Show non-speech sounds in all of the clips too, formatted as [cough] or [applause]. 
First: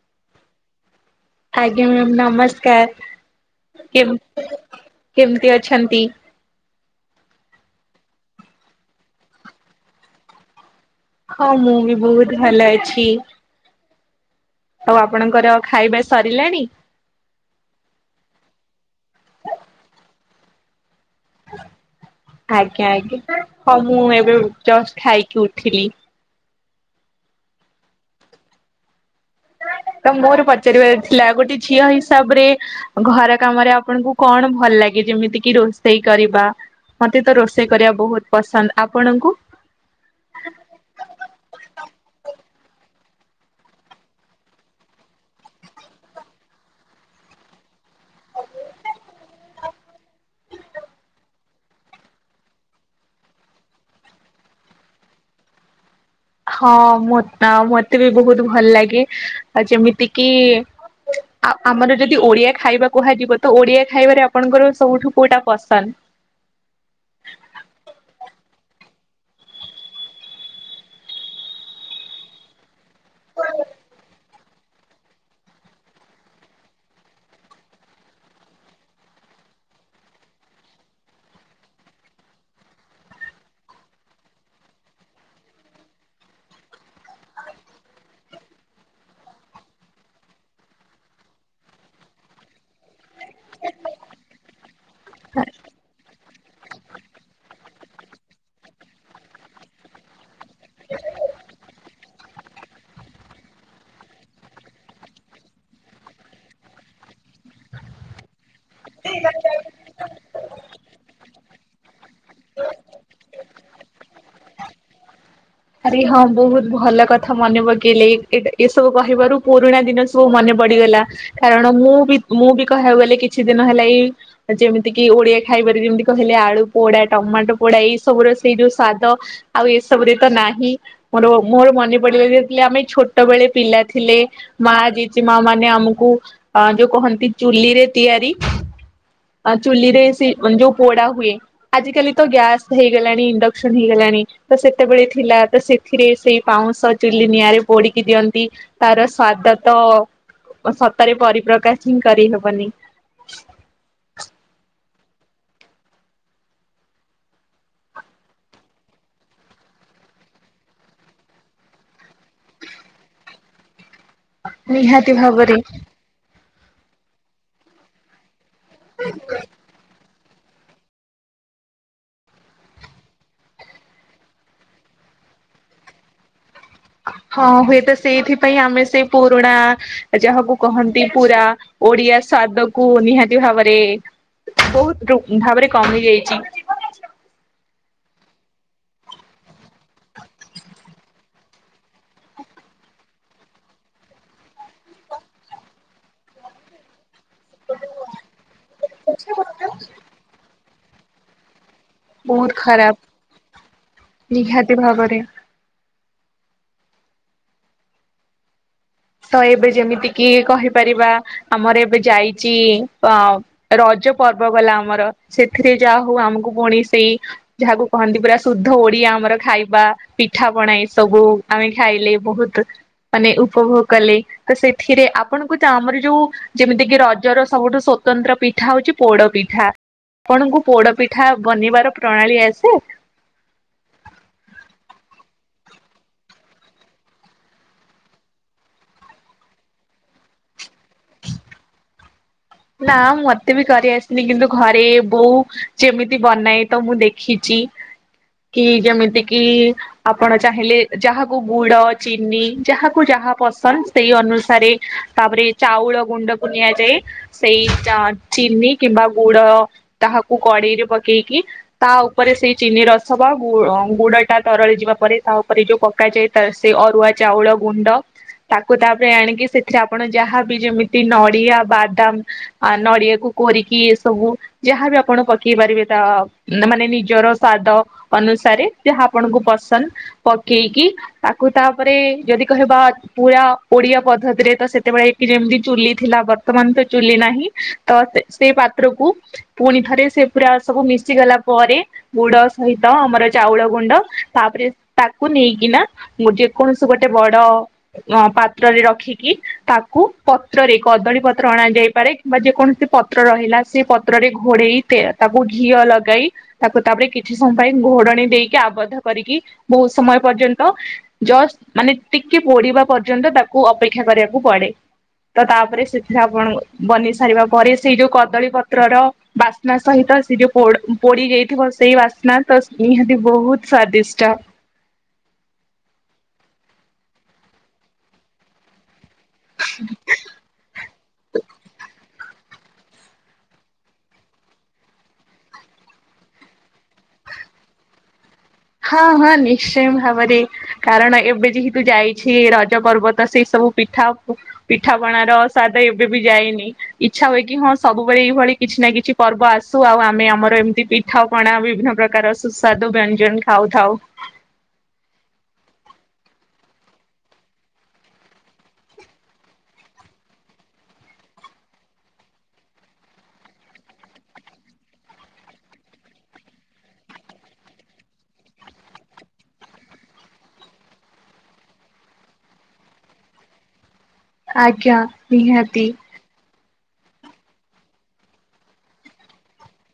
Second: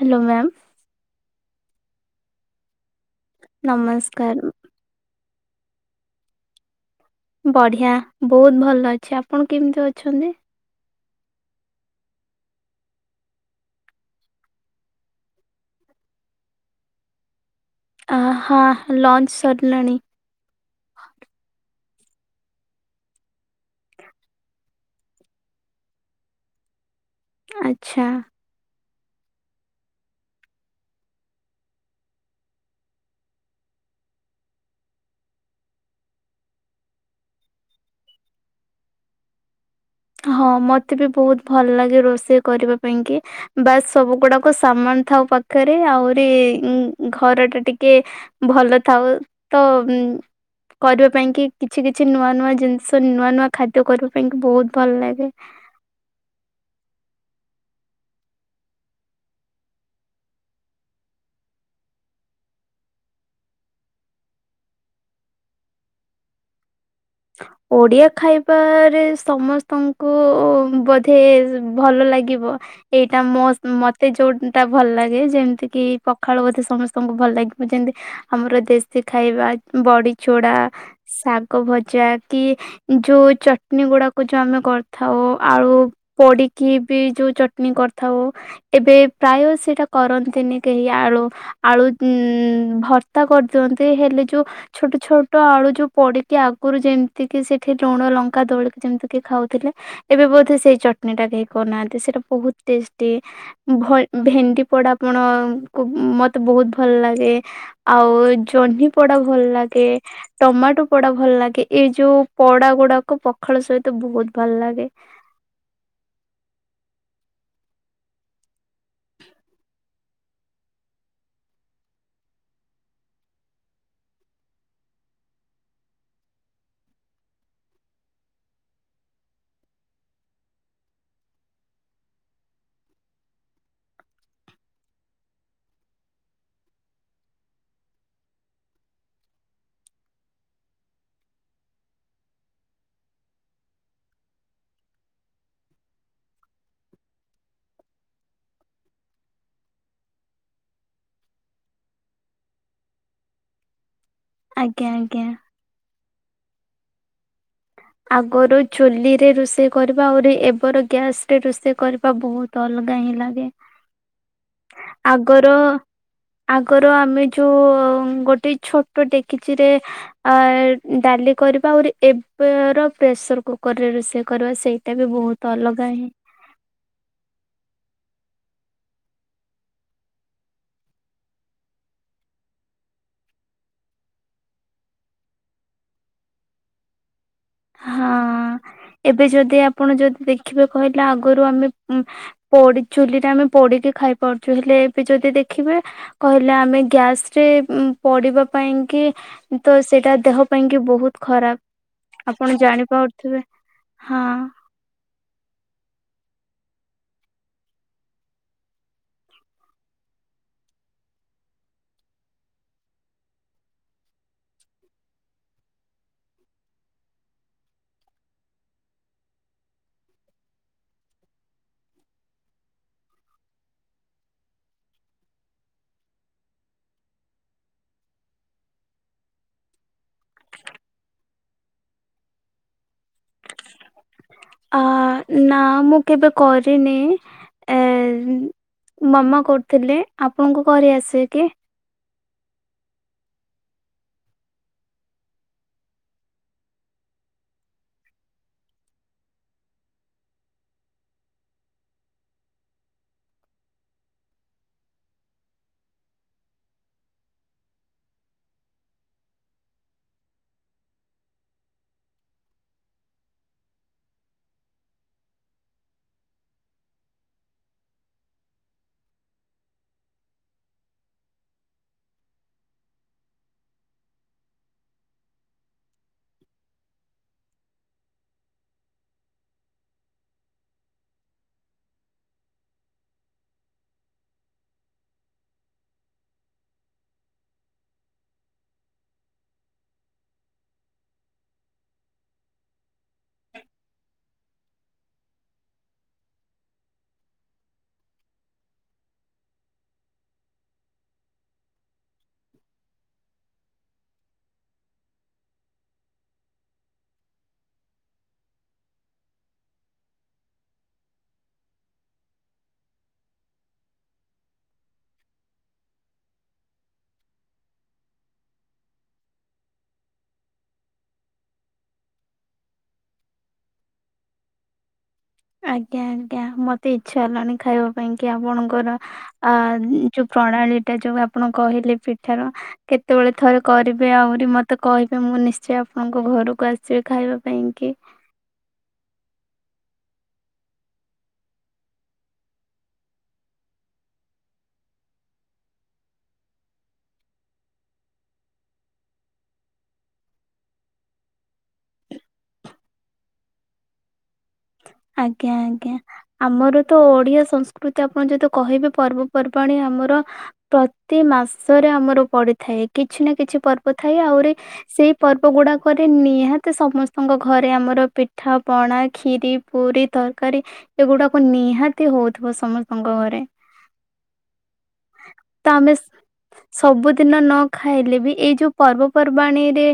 Hello, ma'am ଆଜ୍ଞା ma'am ନମସ୍କାର କେମ୍ ନମସ୍କାର କେମିତି ଅଛନ୍ତି? ବଢିଆ ବହୁତ ଭଲ ଅଛି, ଆପଣ କେମିତି ଅଛନ୍ତି? ହଁ ମୁଁ ବି ବହୁତ ଭଲ ଅଛି। ଆଉ ଆପଣଙ୍କର ଖାଇବା ସରିଲାଣି? ଅ ହଁ ଲଞ୍ଚ୍ ସରିଲାଣି। ଆଜ୍ଞା ଆଜ୍ଞା ହଁ ମୁଁ ଏବେ ଜଷ୍ଟ ଖାଇକି ଉଠିଲି। ଆଚ୍ଛା। ତ ମୋର ପଚାରିବାର ଥିଲା ଗୋଟେ ଝିଅ ହିସାବ ରେ ଘର କାମରେ ଆପଣଙ୍କୁ କଣ ଭଲ ଲାଗେ ଯେମିତି କିି ରୋଷେଇ କରିବା। ମତେ ତ ରୋଷେଇ କରିବା ବହୁତ ପସନ୍ଦ। ଆପଣଙ୍କୁ? ହଁ ମତେ ବି ବହୁତ ଭଲ ଲାଗେ ରୋଷେଇ କରିବା ପାଇଁ କି। ବାସ ସବୁ ଗୁଡାକ ସାମାଥା ପାଖରେ ଆହୁରି ଘର ଟା ଟିକେ ଭଲ ଥାଉ ତ କରିବା ପାଇଁ କି କିଛି କିଛି ନୂଆ ନୂଆ ଜିନିଷ ନୂଆ ନୂଆ ଖାଦ୍ୟ କରିବା ପାଇଁ କି ବହୁତ ଭଲ ଲାଗେ। ହଁ ମ ମତେ ବି ବହୁତ ଭଲ ଲାଗେ ଆଉ ଯେମିତି କିି ଆ ଆମର ଯଦି ଓଡିଆ ଖାଇବା କୁହାଯିବ ତ ଓଡିଆ ଖାଇବାରେ ଆପଣଙ୍କର ସବୁଠୁ କୁଉଟା ପସନ୍ଦ? ଓଡିଆ ଖାଇବାରେ ସମସ୍ତଙ୍କୁ ବୋଧେ ଭଲ ଲାଗିବ ଏଇଟା ମୋ ମତେ ଯୋଉ ଟା ଭଲ ଲାଗେ ଯେମିତି କି ପଖାଳୁ ବୋଧେ ସମସ୍ତଙ୍କୁ ଭଲ ଲାଗିବ ଯେତି ଆମର ଦେଶୀ ଖାଇବା ବଡି ଚୋଡା ଶାଗ ଭଜା କି ଯୋଉ ଚଟଣି ଗୁଡାକୁ ଯୋଉ ଆମେ କରିଥାଉ ଆଉ ପୋଡିକି ବି ଯୋଉ ଚଟଣି କରିଥାଉ ଏବେ ପ୍ରାୟ ସେଇଟା କରନ୍ତିନି କେହି ଆଳୁ। ଆଳୁ ଉ ଭର୍ତା କରିଦିଅନ୍ତି ହେଲେ ଯୁ ଛୋଟ ଛୋଟ ଆଳୁ ଯୋଉ ପଡିକି ଆ ପୁରୁ ଯେମିତି କିି ସେଠି ଲୁଣ ଲଙ୍କା ଦଳିିକି ଯେମିତି କି ଖାଉଥିଲେ। ଏବେ ବୋଧେ ସେଇ ଚଟଣି ଟା କେହି କରନାହାନ୍ତି ସେଇଟା ବହୁତ ଟେଷ୍ଟି। ଭେଣ୍ଡି ପଡା ଆପଣଙ୍କୁ ମତେ ବହୁତ ଭଲ ଲାଗେ। ଆଉ ଜହ୍ନି ପୋଡା ଭଲ ଲାଗେ ଟମାଟୋ ପୋଡା ଭଲ ଲାଗ୍ କେ ଏଇ ଯୋଉ ପଡା ଗୁଡାକ ପଖାଳ ସହିତ ବହୁତ ଭଲ ଲାଗେ। ଆରେ ହଁ ବହୁତ ଭଲ କଥା ମନେ ପକେଇଲେ ଏ ଏସବୁ କହିବାରୁ ପୁରୁଣା ଦିନ ସବୁ ମନେ ପଡିଗଲା। କାରଣ ମୁଁ ବି ମୁଁ ବି କହିବାକୁ ଗଲେ କିଛି ଦିନ ହେଲା ଏଇ ଯେମିତି କିି ଓଡିଆ ଖାଇବାରେ ଯେମିତି କହିଲେ ଆଳୁ ପୋଡା ଟମାଟୋ ପୋଡା ଏଇ ସବୁ ର ସେଇ ଯୋଉ ସ୍ଵାଦ। ଆଉ ଏସବୁରେ ତ ନାହିଁ। ନି ମୋର ମୋର ମନେ ପଡିଲା ଯେତେଲେ ଆମେ ଛୋଟବେଳେ ପିଲା ଥିଲେ। ମା ଜାଇଛି ମା ମାନେ ଆମକୁ ଅ ଯୋଉ କହନ୍ତି ଚୁଲି ରେ ତିଆରି। ଆ ଚୁଲିରେ ସେ ଯୋଉ ପୋଡା ହୁଏ। ଆଜିକାଲି ତ ଗ୍ୟାସ ହେଇଗଲାଣି ଇଣ୍ଡକ୍ସନ ହେଇଗଲାଣି ତ ସେତେବେଳେ ଥିଲା। ତ ସେଥିରେ ସେଇ ପାଉଁଶ ଚୁଲି ନିଆଁରେ ପୋଡିକି ଦିଅନ୍ତି ତାର ସ୍ଵାଦ ତ ସତରେ ପରିପ୍ରକାଶ ହିଁ କରିହବନି। ଆଜ୍ଞା ଆଜ୍ଞା। ଆଗରୁ ଚୁଲିରେ ରୋଷେଇ କରିବା ଆଉରି ଏବର ଗ୍ୟାସ ରେ ରୋଷେଇ କରିବା ବହୁତ ତ ଅଲଗା ହିଁ ଲାଗେ। ନିହାତି ଆଗର ଭାବରେ ଆଗର ଆମେ ଯୋଉ ଗୋଟେ ଛୋ ଡେକିଚିରେ ଅ ଡାଲି କରିବା ଆହୁରି ଏ ର ପ୍ରେସର କୁକର ରେ ରୋଷେଇ କରିବା ସେଇଟା ବି ବହୁତ ଅଲଗା ହିଁ। ହଁ ହୁଏତ ସେଇଥିପାଇଁ ଆମେ ସେଇ ପୁରୁଣା ଯାହାକୁ କହନ୍ତି ପୁରା ଓଡିଆ ସ୍ୱାଦ କୁ ନିହାତି ଭାବରେ ବହୁତ ଭାବରେ କମି ଯାଇଚି। ହଁ ଏବେ ଯଦି ଆପଣ ଯଦି ଦେଖିବେ କହିଲେ ଆଗରୁ ଆମେ ପୋଡି ଚୁଲି ରେ ଆମେ ପୋଡିକି ଖାଇପାରୁଛୁ ହେଲେ ଏବେ ଯଦି ଦେଖିବେ କହିଲେ ଆମେ ଗ୍ୟାସ୍ ସେ ପଢିବା ପାଇଁ କି ତ ସେଇଟା ଦେହ ପାଇଁ କି ବହୁତ ଖରାପ୍। ବହୁତ ଆପଣ ଖରାପ ଜାଣିପାରୁଥିବେ। ହଁ ନିହାତି ଭାବରେ। ତ ଏବେ ଯେମିତି କିି କହିପାରିବା ଆମର ଏବେ ଯାଇଚି ଅ ରଜ ପର୍ବ ଗଲା ଆମର ସେଥିରେ ଯାହା ହଉ ଆମକୁ ପୁଣି ସେଇ ଯାହାକୁ କହନ୍ତି ପୁରା ଶୁଦ୍ଧ ଓଡିଆ ଆମର ଖାଇବା ପିଠା ପଣା ଏ ସବୁ ଆମେ ଖାଇଲେ ବହୁତ ମାନେ ଉପଭୋଗ କଲେ ତ ସେଥିରେ ଆପଣଙ୍କୁ ତ ଆମର ଯୋଉ ଯେମିତି କିି ରଜର ସବୁଠୁ ସ୍ଵତନ୍ତ୍ର ପିଠା ହଉଛି ପୋଡ ପିଠା। ଆପଣଙ୍କୁ ପୋଡ ପିଠା ବନେଇବାର ପ୍ରଣାଳୀ ଆସେ? [inaudible] ଅ ନା ମୁଁ କେବେ କରିନି ଏ ମାମା କରୁଥିଲେ ଆପଣଙ୍କୁ କରିଆସେ କି? ନା ମତେ ବି କରି ଆସିନି କିନ୍ତୁ ଘରେ ବୋଉ ଯେମିତି ବନାଏ ତ ମୁଁ ଦେଖିଚି। କି ଯେମିତି କିି ଆପଣ ଚାହିଁଲେ ଯାହାକୁ ଗୁଡ ଚିନି ଯାହାକୁ ଯାହା ପସନ୍ଦ ସେଇ ଅନୁସାରେ ତାପରେ ଚାଉଳ ଗୁଣ୍ଡକୁ ନିଆଯାଏ। ସେଇ ଚିନି କିମ୍ବା ଗୁଡ ତାହାକୁ କଡେଇରେ ପକେଇକି ତା ଉପରେ ସେଇ ଚିନି ରସ ବା ଗୁଡ ଟା ତରଳି ଯିବା ପରେ ତା ଉପରେ ଯୋଉ କ ପକାଯାଇଥାଏ ସେ ଅରୁଆ ଚାଉଳ ଗୁଣ୍ଡ। ତାକୁ ତାପରେ ଆଣିକି ସେଥିରେ ଆପଣ ଯାହାବି ଯେମିତି ନଡିଆ ବାଦାମ। ଆ ନଡ଼ିଆକୁ କୋରିକି ସବୁ ଯାହାବି ଆପଣ ପକେଇ ପାରିବେ ତା ନା ମାନେ ନିଜର ସ୍ଵାଦ ଅନୁସାରେ ଯାହା ଆପଣଙ୍କୁ ପସନ୍ଦ ପକେଇକି ତାକୁ ତାପରେ ଯଦି କହିବା ପୁରା ଓଡ଼ିଆ ପଦ୍ଧତିରେ ତ ସେତେବେଳେ କି ଯେମିତି ଚୁଲି ଥିଲା ବର୍ତ୍ତମାନ ତ ଚୁଲି ନାହିଁ ତ ସେ ସେ ପାତ୍ରକୁ ପୁଣି ଥରେ ସେ ପୁରା ସବୁ ମିଶିଗଲା ପରେ ଗୁଡ଼ ସହିତ ଆମର ଚାଉଳ ଗୁଣ୍ଡ ତାପରେ ତାକୁ ନେଇକିନା ମୁଁ ଯେକୌଣସି ଗୋଟେ ବଡ଼ ଅ ପାତ୍ରରେ ରଖିକି ତାକୁ ପତ୍ରରେ କଦଳୀ ପତ୍ର ଅଣା ଯାଇପାରେ କିମ୍ବା ଯେକୌଣସି ପତ୍ର ରହିଲା ସେ ପତ୍ରରେ ଘୋଡ଼େଇ ତେ ତାକୁ ଘିଅ ଲଗାଇ ତାକୁ ତାପରେ କିଛି ସମୟ ପାଇଁ ଘୋଡ଼ଣୀ ଦେଇକି ଆବଦ୍ଧ କରିକି ବୋହୁତ ସମୟ ପର୍ଯ୍ୟନ୍ତ ଜଷ୍ଟ ମାନେ ଟିକେ ପୋଡ଼ିବା ପର୍ଯ୍ୟନ୍ତ ତାକୁ ଅପେକ୍ଷା କରିବାକୁ ପଡ଼େ। ତ ତାପରେ ସେଥିରେ ଆପଣ ବନେଇ ସାରିବା ପରେ ସେଇ ଯୋଉ କଦଳୀ ପତ୍ରର ବାସ୍ନା ସହିତ ସେ ଯୋଉ ପୋଡ଼ ପୋଡ଼ି ଯାଇଥିବ ସେଇ ବାସ୍ନା ତ ନିହାତି ବୋହୁତ ସ୍ଵାଦିଷ୍ଟ। ଆଜ୍ଞା ଆଜ୍ଞା ମତେ ଇଚ୍ଛା ହେଲାଣି ଖାଇବା ପାଇଁ କି ଆପଣଙ୍କର ଆ ଯୋଉ ପ୍ରଣାଳୀଟା ଯୋଉ ଆପଣ କହିଲେ ପିଠାର। କେତେବେଳେ ଥରେ କରିବେ ଆହୁରି ମତେ କହିବେ ମୁଁ ନିଶ୍ଚୟ ଆପଣଙ୍କ ଘରକୁ ଆସିବି ଖାଇବା ପାଇଁ କି। ହଁ ହଁ ନିଶ୍ଚୟ ଭାବରେ କାରଣ ଏବେ ଯେହେତୁ ଯାଇଛି ରଜ ପର୍ବ ତ ସେଇ ସବୁ ପିଠା ପିଠାପଣାର ସ୍ବାଦ ଏବେବି ଯାଇନି। ଇଚ୍ଛା ହୁଏ କି ହଁ ସବୁବେଳେ ଏଇଭଳି କିଛି ନା କିଛି ପର୍ବ ଆସୁ ଆଉ ଆମେ ଆମର ଏମତି ପି ଠା ପଣା ବିଭିନ୍ୟ ପ୍ରକାର ସୁସ୍ଵାଦ ବ୍ୟଞ୍ଜନ ଖାଉ ଥାଉ। ଆଜ୍ଞା ଆଜ୍ଞା। ଆମର ତ ଓଡ଼ିଆ ସଂସ୍କୃତି ଆପଣ ଯଦି କହିବେ ପର୍ବପର୍ବାଣି ଆମର ପ୍ରତି ମାସରେ ଆମର ପଡ଼ିଥାଏ କିଛି ନା କିଛି ପର୍ବ ଥାଏ ଆହୁରି ସେଇ ପର୍ବ ଗୁଡ଼ାକରେ ନିହାତି ସମସ୍ତଙ୍କ ଘରେ ଆମର ପିଠା ପଣା ଖିରି ପୁରୀ ତରକାରୀ ଏଗୁଡ଼ାକ ନିହାତି ହଉଥିବ ସମସ୍ତଙ୍କ ଘରେ। ଆଜ୍ଞା ତ ନିହାତି। ଆମେ ସବୁଦିନ ନ ଖାଇଲେ ବି ଏଇ ଯୋଉ ପର୍ବପର୍ବାଣୀରେ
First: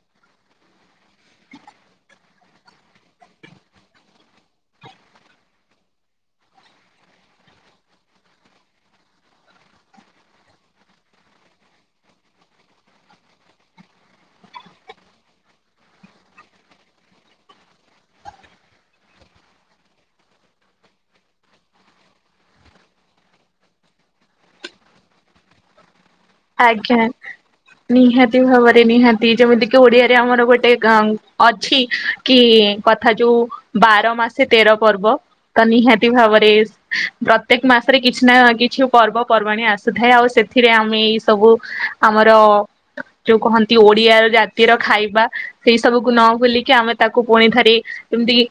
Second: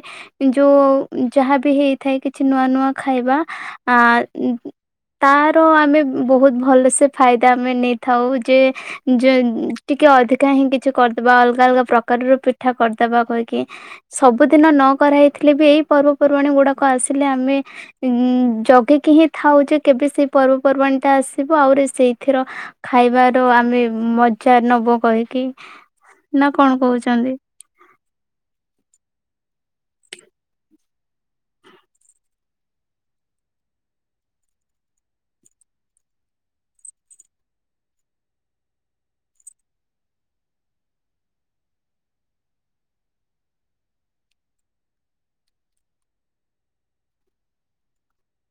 ଏ ଯୋଉ ଯାହାବି ହେଇଥାଏ କିଛି ନୂଆ ନୂଆ ଖାଇବା ଆ ତାର ଆମେ ବହୁତ ଭଲ ସେ ଫାଇଦା ଆମେ ନେଇଥାଉ ଯେ ଯେ ଟିକେ ଅଧିକା ହିଁ କିଛି କରିଦବା ଅଲଗା ଅଲଗା ପ୍ରକାରର ପିଠା କରିଦବା କହିକି। ସବୁଦିନ ନ କରା ହେଇଥିଲେ ବି ଏଇ ପର୍ବପର୍ବାଣୀ ଗୁଡ଼ାକ ଆସିଲେ ଆମେ ଇଁ ଜଗିକି ହିଁ ଥାଉ ଯେ କେବେ ସେଇ ପର୍ବପର୍ବାଣୀ ଟା ଆସିବ ଆହୁରି ସେଇଥିର ଖାଇବାର ଆମେ ମଜା ନବୁ କହିକି। ନା କଣ ଆଜ୍ଞା। କହୁଛନ୍ତି? ନିହାତି ଭାବରେ ନିହାତି ଯେମିତି କିି ଓଡ଼ିଆରେ ଆମର ଗୋଟେ ଗଂ ଅଛି କି କଥା ଯୋଉ ବାର ମାସେ ତେର ପର୍ବ ତ ନିହାତି ଭାବରେ ପ୍ରତ୍ୟେକ ମାସରେ କିଛି ନା କିଛି ପର୍ବ ପର୍ବାଣୀ ଆସୁଥାଏ ଆଉ ସେଥିରେ ଆମେ ଏଇ ସବୁ ଆମର ଯୋଉ କହନ୍ତି ଓଡ଼ିଆ ଜାତିର ଖାଇବା ସେଇ ସବୁକୁ ନ ଭୁଲିକି ଆମେ ତାକୁ ପୁଣିଥରେ ଯେମିତି କି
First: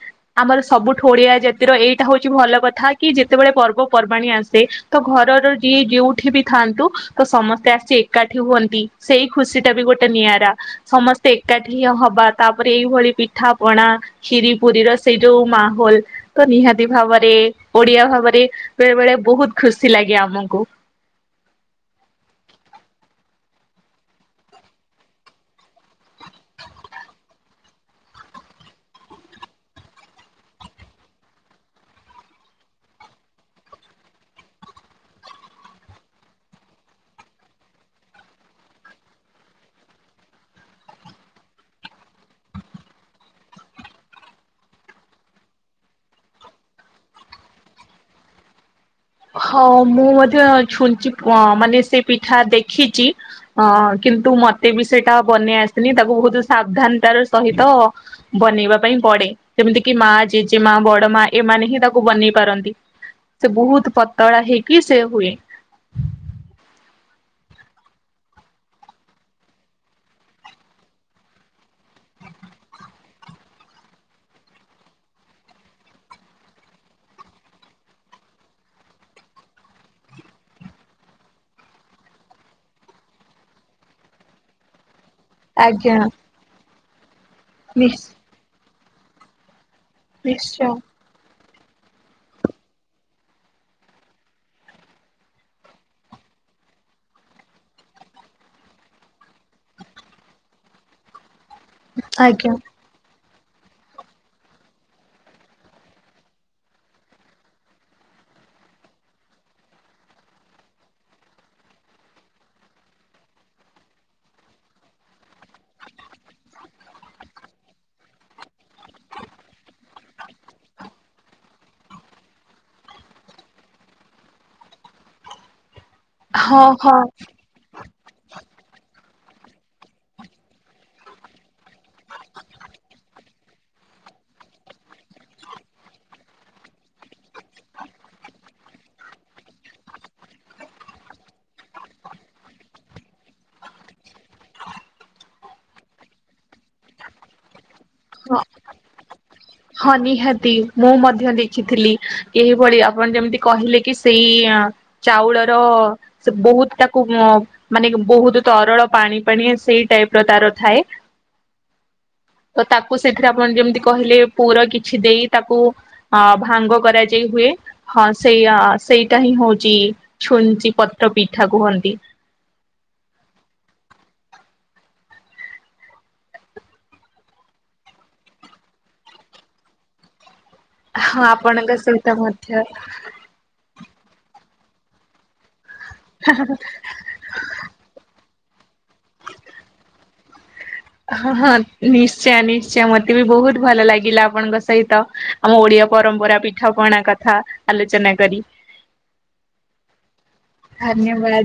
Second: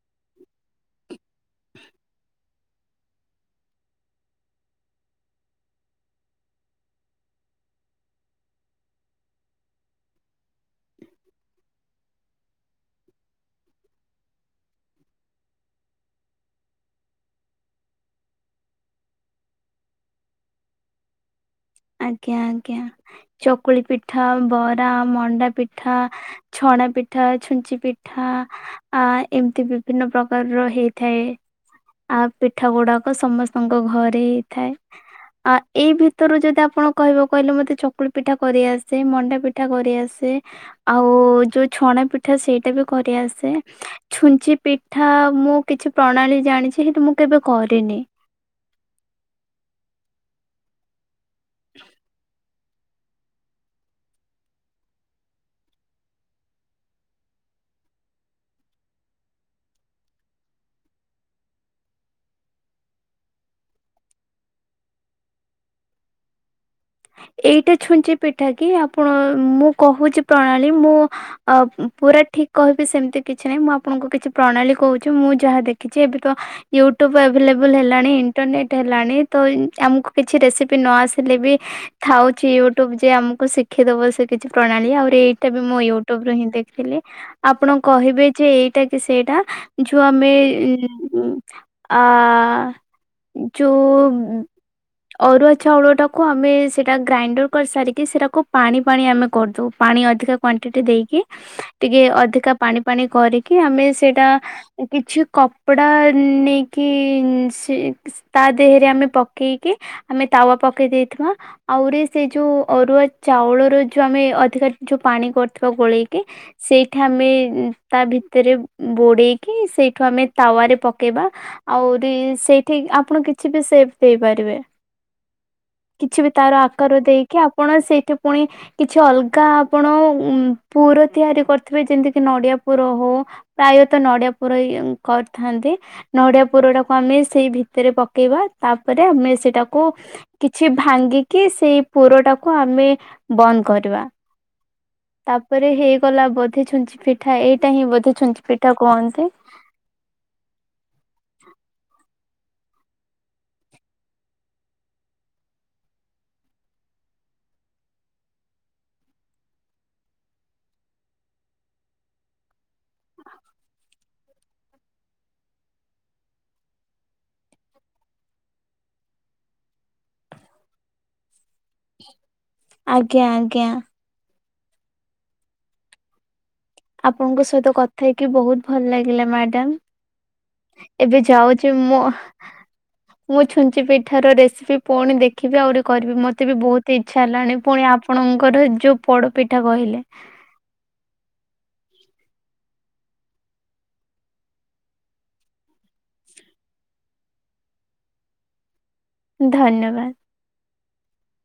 ଆମର ସବୁଠୁ ଓଡ଼ିଆ ଜାତିର ଏଇଟା ହଉଛି ଭଲ କଥା କି ଯେତେବେଳେ ପର୍ବପର୍ବାଣୀ ଆସେ ତ ଘରର ଯିଏ ଯୋଉଠି ବି ଥାଆନ୍ତୁ ତ ସମ ତେ ଆସି ଏକାଠି ହୁଅନ୍ତି ସେଇ ଖୁସି ଟା ବି ଗୋଟେ ନିଆରା। ସମସ୍ତେ ଏକାଠି ହବା ତାପରେ ଏଇଭଳି ପିଠା ପଣା ଖିରି ପୁରୀର ସେଇ ଯୋଉ ମାହୋଲ ତ ନିହାତି ଭାବରେ ଓଡିଆ ଭାବରେ ବେଳେ ବେଳେ ବହୁତ ଖୁସି ଲାଗେ ଆମକୁ। ଆଜ୍ଞା ଆଜ୍ଞା ଚକୁଳି ପିଠା, ବରା, ମଣ୍ଡା ପିଠା ଛଣା ପିଠା, ଛୁଞ୍ଚି ପିଠା। ଆ ଏମିତି ବିଭିନ୍ନ ପ୍ରକାରର ହେଇଥାଏ। ଆ ପିଠା ଗୁଡାକ ସମସ୍ତଙ୍କ ଘରେ ହେଇଥାଏ। ଆ ଏଇ ଭିତରୁ ଯଦି କଣ କହିବ କହିଲେ? ମତେ ଚକୁଳି ପିଠା କରିଆସେ ମଣ୍ଡା ପିଠା କରିଆସେ। ଆଉ ଯୋଉ ଛଣା ପିଠା ସେଇଟା ବି କରିଆସେ। ଛୁଞ୍ଚି ପିଠା ମୁଁ କିଛି ପ୍ରଣାଳୀ ଜାଣିଛି ସେଠ ମୁଁ କେବେ କରିନି। ହଁ ମୁଁ ମଧ୍ୟ ଛୁଞ୍ଚି ଅ ମାନେ ସେ ପିଠା ଦେଖିଛି। ହଁ କିନ୍ତୁ ମତେ ବି ସେଇଟା ବନେଇ ଆସିନି ତାକୁ ବହୁତ ସାବଧାନତାର ସହିତ ବନେଇବା ପାଇଁ ପଡେ ଯେମିତି କିି ମା, ଜେଜେମା, ବଡ ମା ଏମାନେ ହିଁ ତାକୁ ବନେଇ ପାରନ୍ତି। ସେ ବହୁତ ପତଳା ହେଇକି ସେ ହୁଏ। ଏଇଟା ଛୁଞ୍ଚି ପିଠା କି ଆପଣ ମୁଁ କହୁଛି ପ୍ରଣାଳୀ ମୁଁ ଅ ପୁରା ଠିକ କହିବି ସେମିତି କିଛି ନାହିଁ ମୁଁ ଆପଣଙ୍କୁ କିଛି ପ୍ରଣାଳୀ କହୁଛି ମୁଁ ଯାହା ଦେଖିଛି ଏବେ ତ ୟୁଟୁବ ଏଭେଲେବୁଲ ହେଲାଣି, ଇଣ୍ଟରନେଟ ହେଲାଣି ତ ଆମକୁ କିଛି ରେସିପି ନ ଆସିଲେ ବି ଥାଉଛି ୟୁଟ୍ୟୁବ ଯେ ଆମକୁ ଶିଖିଦବ ସେ କିଛି ପ୍ରଣାଳୀ ଆଉ ଏଇଟା ବି ମୁଁ ଆଜ୍ଞା ୟୁଟ୍ୟୁବ ରୁ ହିଁ ଦେଖ ଦେଥିଲେ ଆପଣ ନିଶ୍ କହିବେ ଯେ ଏଇଟା କି ସେଇଟା ଯୋଉ ଆମେ ନିଶ୍ଚୟ। ଉ ଆ ଯଉ ଅରୁଆ ଚାଉଳଟା କୁ ଆମେ ସେଇଟା ଗ୍ରାଇଣ୍ଡର୍ କରିସାରିକି ସେଇଟାକୁ ପାଣି ପାଣି ଆମେ କରିଦେଉ ପାଣି ଅଧିକା କ୍ୱଣ୍ଟିଟି ଦେଇକି। ଟିକେ ଅଧିକା ଆଜ୍ଞା ପାଣି ପାଣି କରିକି ଆମେ ସେଇଟା କିଛି କପଡା ନେଇକି ସେ ତା ଦେହରେ ଆମେ ପକେଇକି ଆମେ ତାୱ ପକେଇ ଦେଇଥିବା। ଆହୁରି ସେ ଯୋଉ ଅରୁଆ ଚାଉଳର ଯୋଉ ଆମେ ଅଧିକା ଯୋଉ ପାଣି କରଥିବା ଗୋଳେଇକି ସେଇଠା ଆମେ ତା ଭିତରେ ବୋଡେଇକି ସେଇଠୁ ଆମେ ତାୱରେ ପକେଇବା। ଆହୁରି ସେଇଠି ଆପଣ କିଛି ବି ସେପ ଦେଇପାରିବେ। କିଛି ବି ତାର ହଁ ଆକାର ହଁ ଦେଇକି ଆପଣ ସେଇଠି ପୁଣି କିଛି ଅଲଗା ଆପଣ ଉ ପୁର ତିଆରି କରିଥିବେ ଯେମିତି କିି ନଡିଆ ପୁର ହଉ। ପ୍ରାୟତଃ ନଡିଆ ପୁର କରିଥାନ୍ତି, ନଡିଆ ପୁର ଟା ଆମେ ସେଇ ଭିତରେ ପକେଇବା ତାପରେ ଆମେ ସେଇଟାକୁ କି କିଛି ଭାଙ୍ଗିକି ସେଇ ପୁରଟାକୁ ଆମେ ବନ୍ଦ କରିବା। ତାପରେ ହେଇଗଲା ବୋଧେ ଛୁଞ୍ଚି ପିଠା ଏଇଟା ହିଁ ବୋଧେ ହଁ ଛୁଞ୍ଚି ପିଠା କୁହନ୍ତି। ହଁ ନିହାତି ମୁଁ ମଧ୍ୟ ଦେଖିଥିଲି ଏହିଭଳି ଆପଣ ଯେମିତି କହିଲେ କି ସେଇ ଚାଉଳର ସେ ବହୁତ ତାକୁ ଅ ମାନେ ବହୁତ ତରଳ ପାଣି ପାଣିଆ ସେଇ ଟାଇପ ର ତାର ଥାଏ। ତ ତାକୁ ସେଥିରେ ଆପଣ ଯେମିତି କହିଲେ ପୁର କିଛି ଦେଇ ତାକୁ ଅ ଭାଙ୍ଗ କରାଯାଇ ହୁଏ। ହଁ ସେଇଆ ସେଇଟା ହିଁ ହଉଚି ଛୁଞ୍ଚି ପତ୍ର ପିଠା କୁହନ୍ତି। ଆଜ୍ଞା ଆଜ୍ଞା। ଆପଣଙ୍କ ସହିତ କଥା ହେଇକି ବହୁତ ଭଲ ଲାଗିଲା ମ୍ୟାଡାମ। ଏବେ ହଁ ଯାଉଛି ଆପଣଙ୍କ ମୁଁ ସହିତ ମଧ୍ୟ। ମୁଁ ଛୁଞ୍ଚି ପିଠା ର ରେସିପି ପୁଣି ଦେଖିବି ଆହୁରି କରିବି, ମତେ ବି ବହୁତ ଇ ଇଚ୍ଛା ହେଲାଣି ପୁଣି ଆପଣଙ୍କର ଯୋଉ ପୋଡପିଠା କହିଲେ। ହଁ ହଁ ନିଶ୍ଚୟ ନିଶ୍ଚୟ ମତେ ବି ବହୁତ ଭଲ ଲାଗିଲା ଆପଣଙ୍କ ସହିତ। ଆମ ଓଡିଆ ପରମ୍ପରା ପିଠାପଣା କଥା ଆଲୋଚନା କରି। ଧନ୍ୟବାଦ। ଧନ୍ୟବାଦ।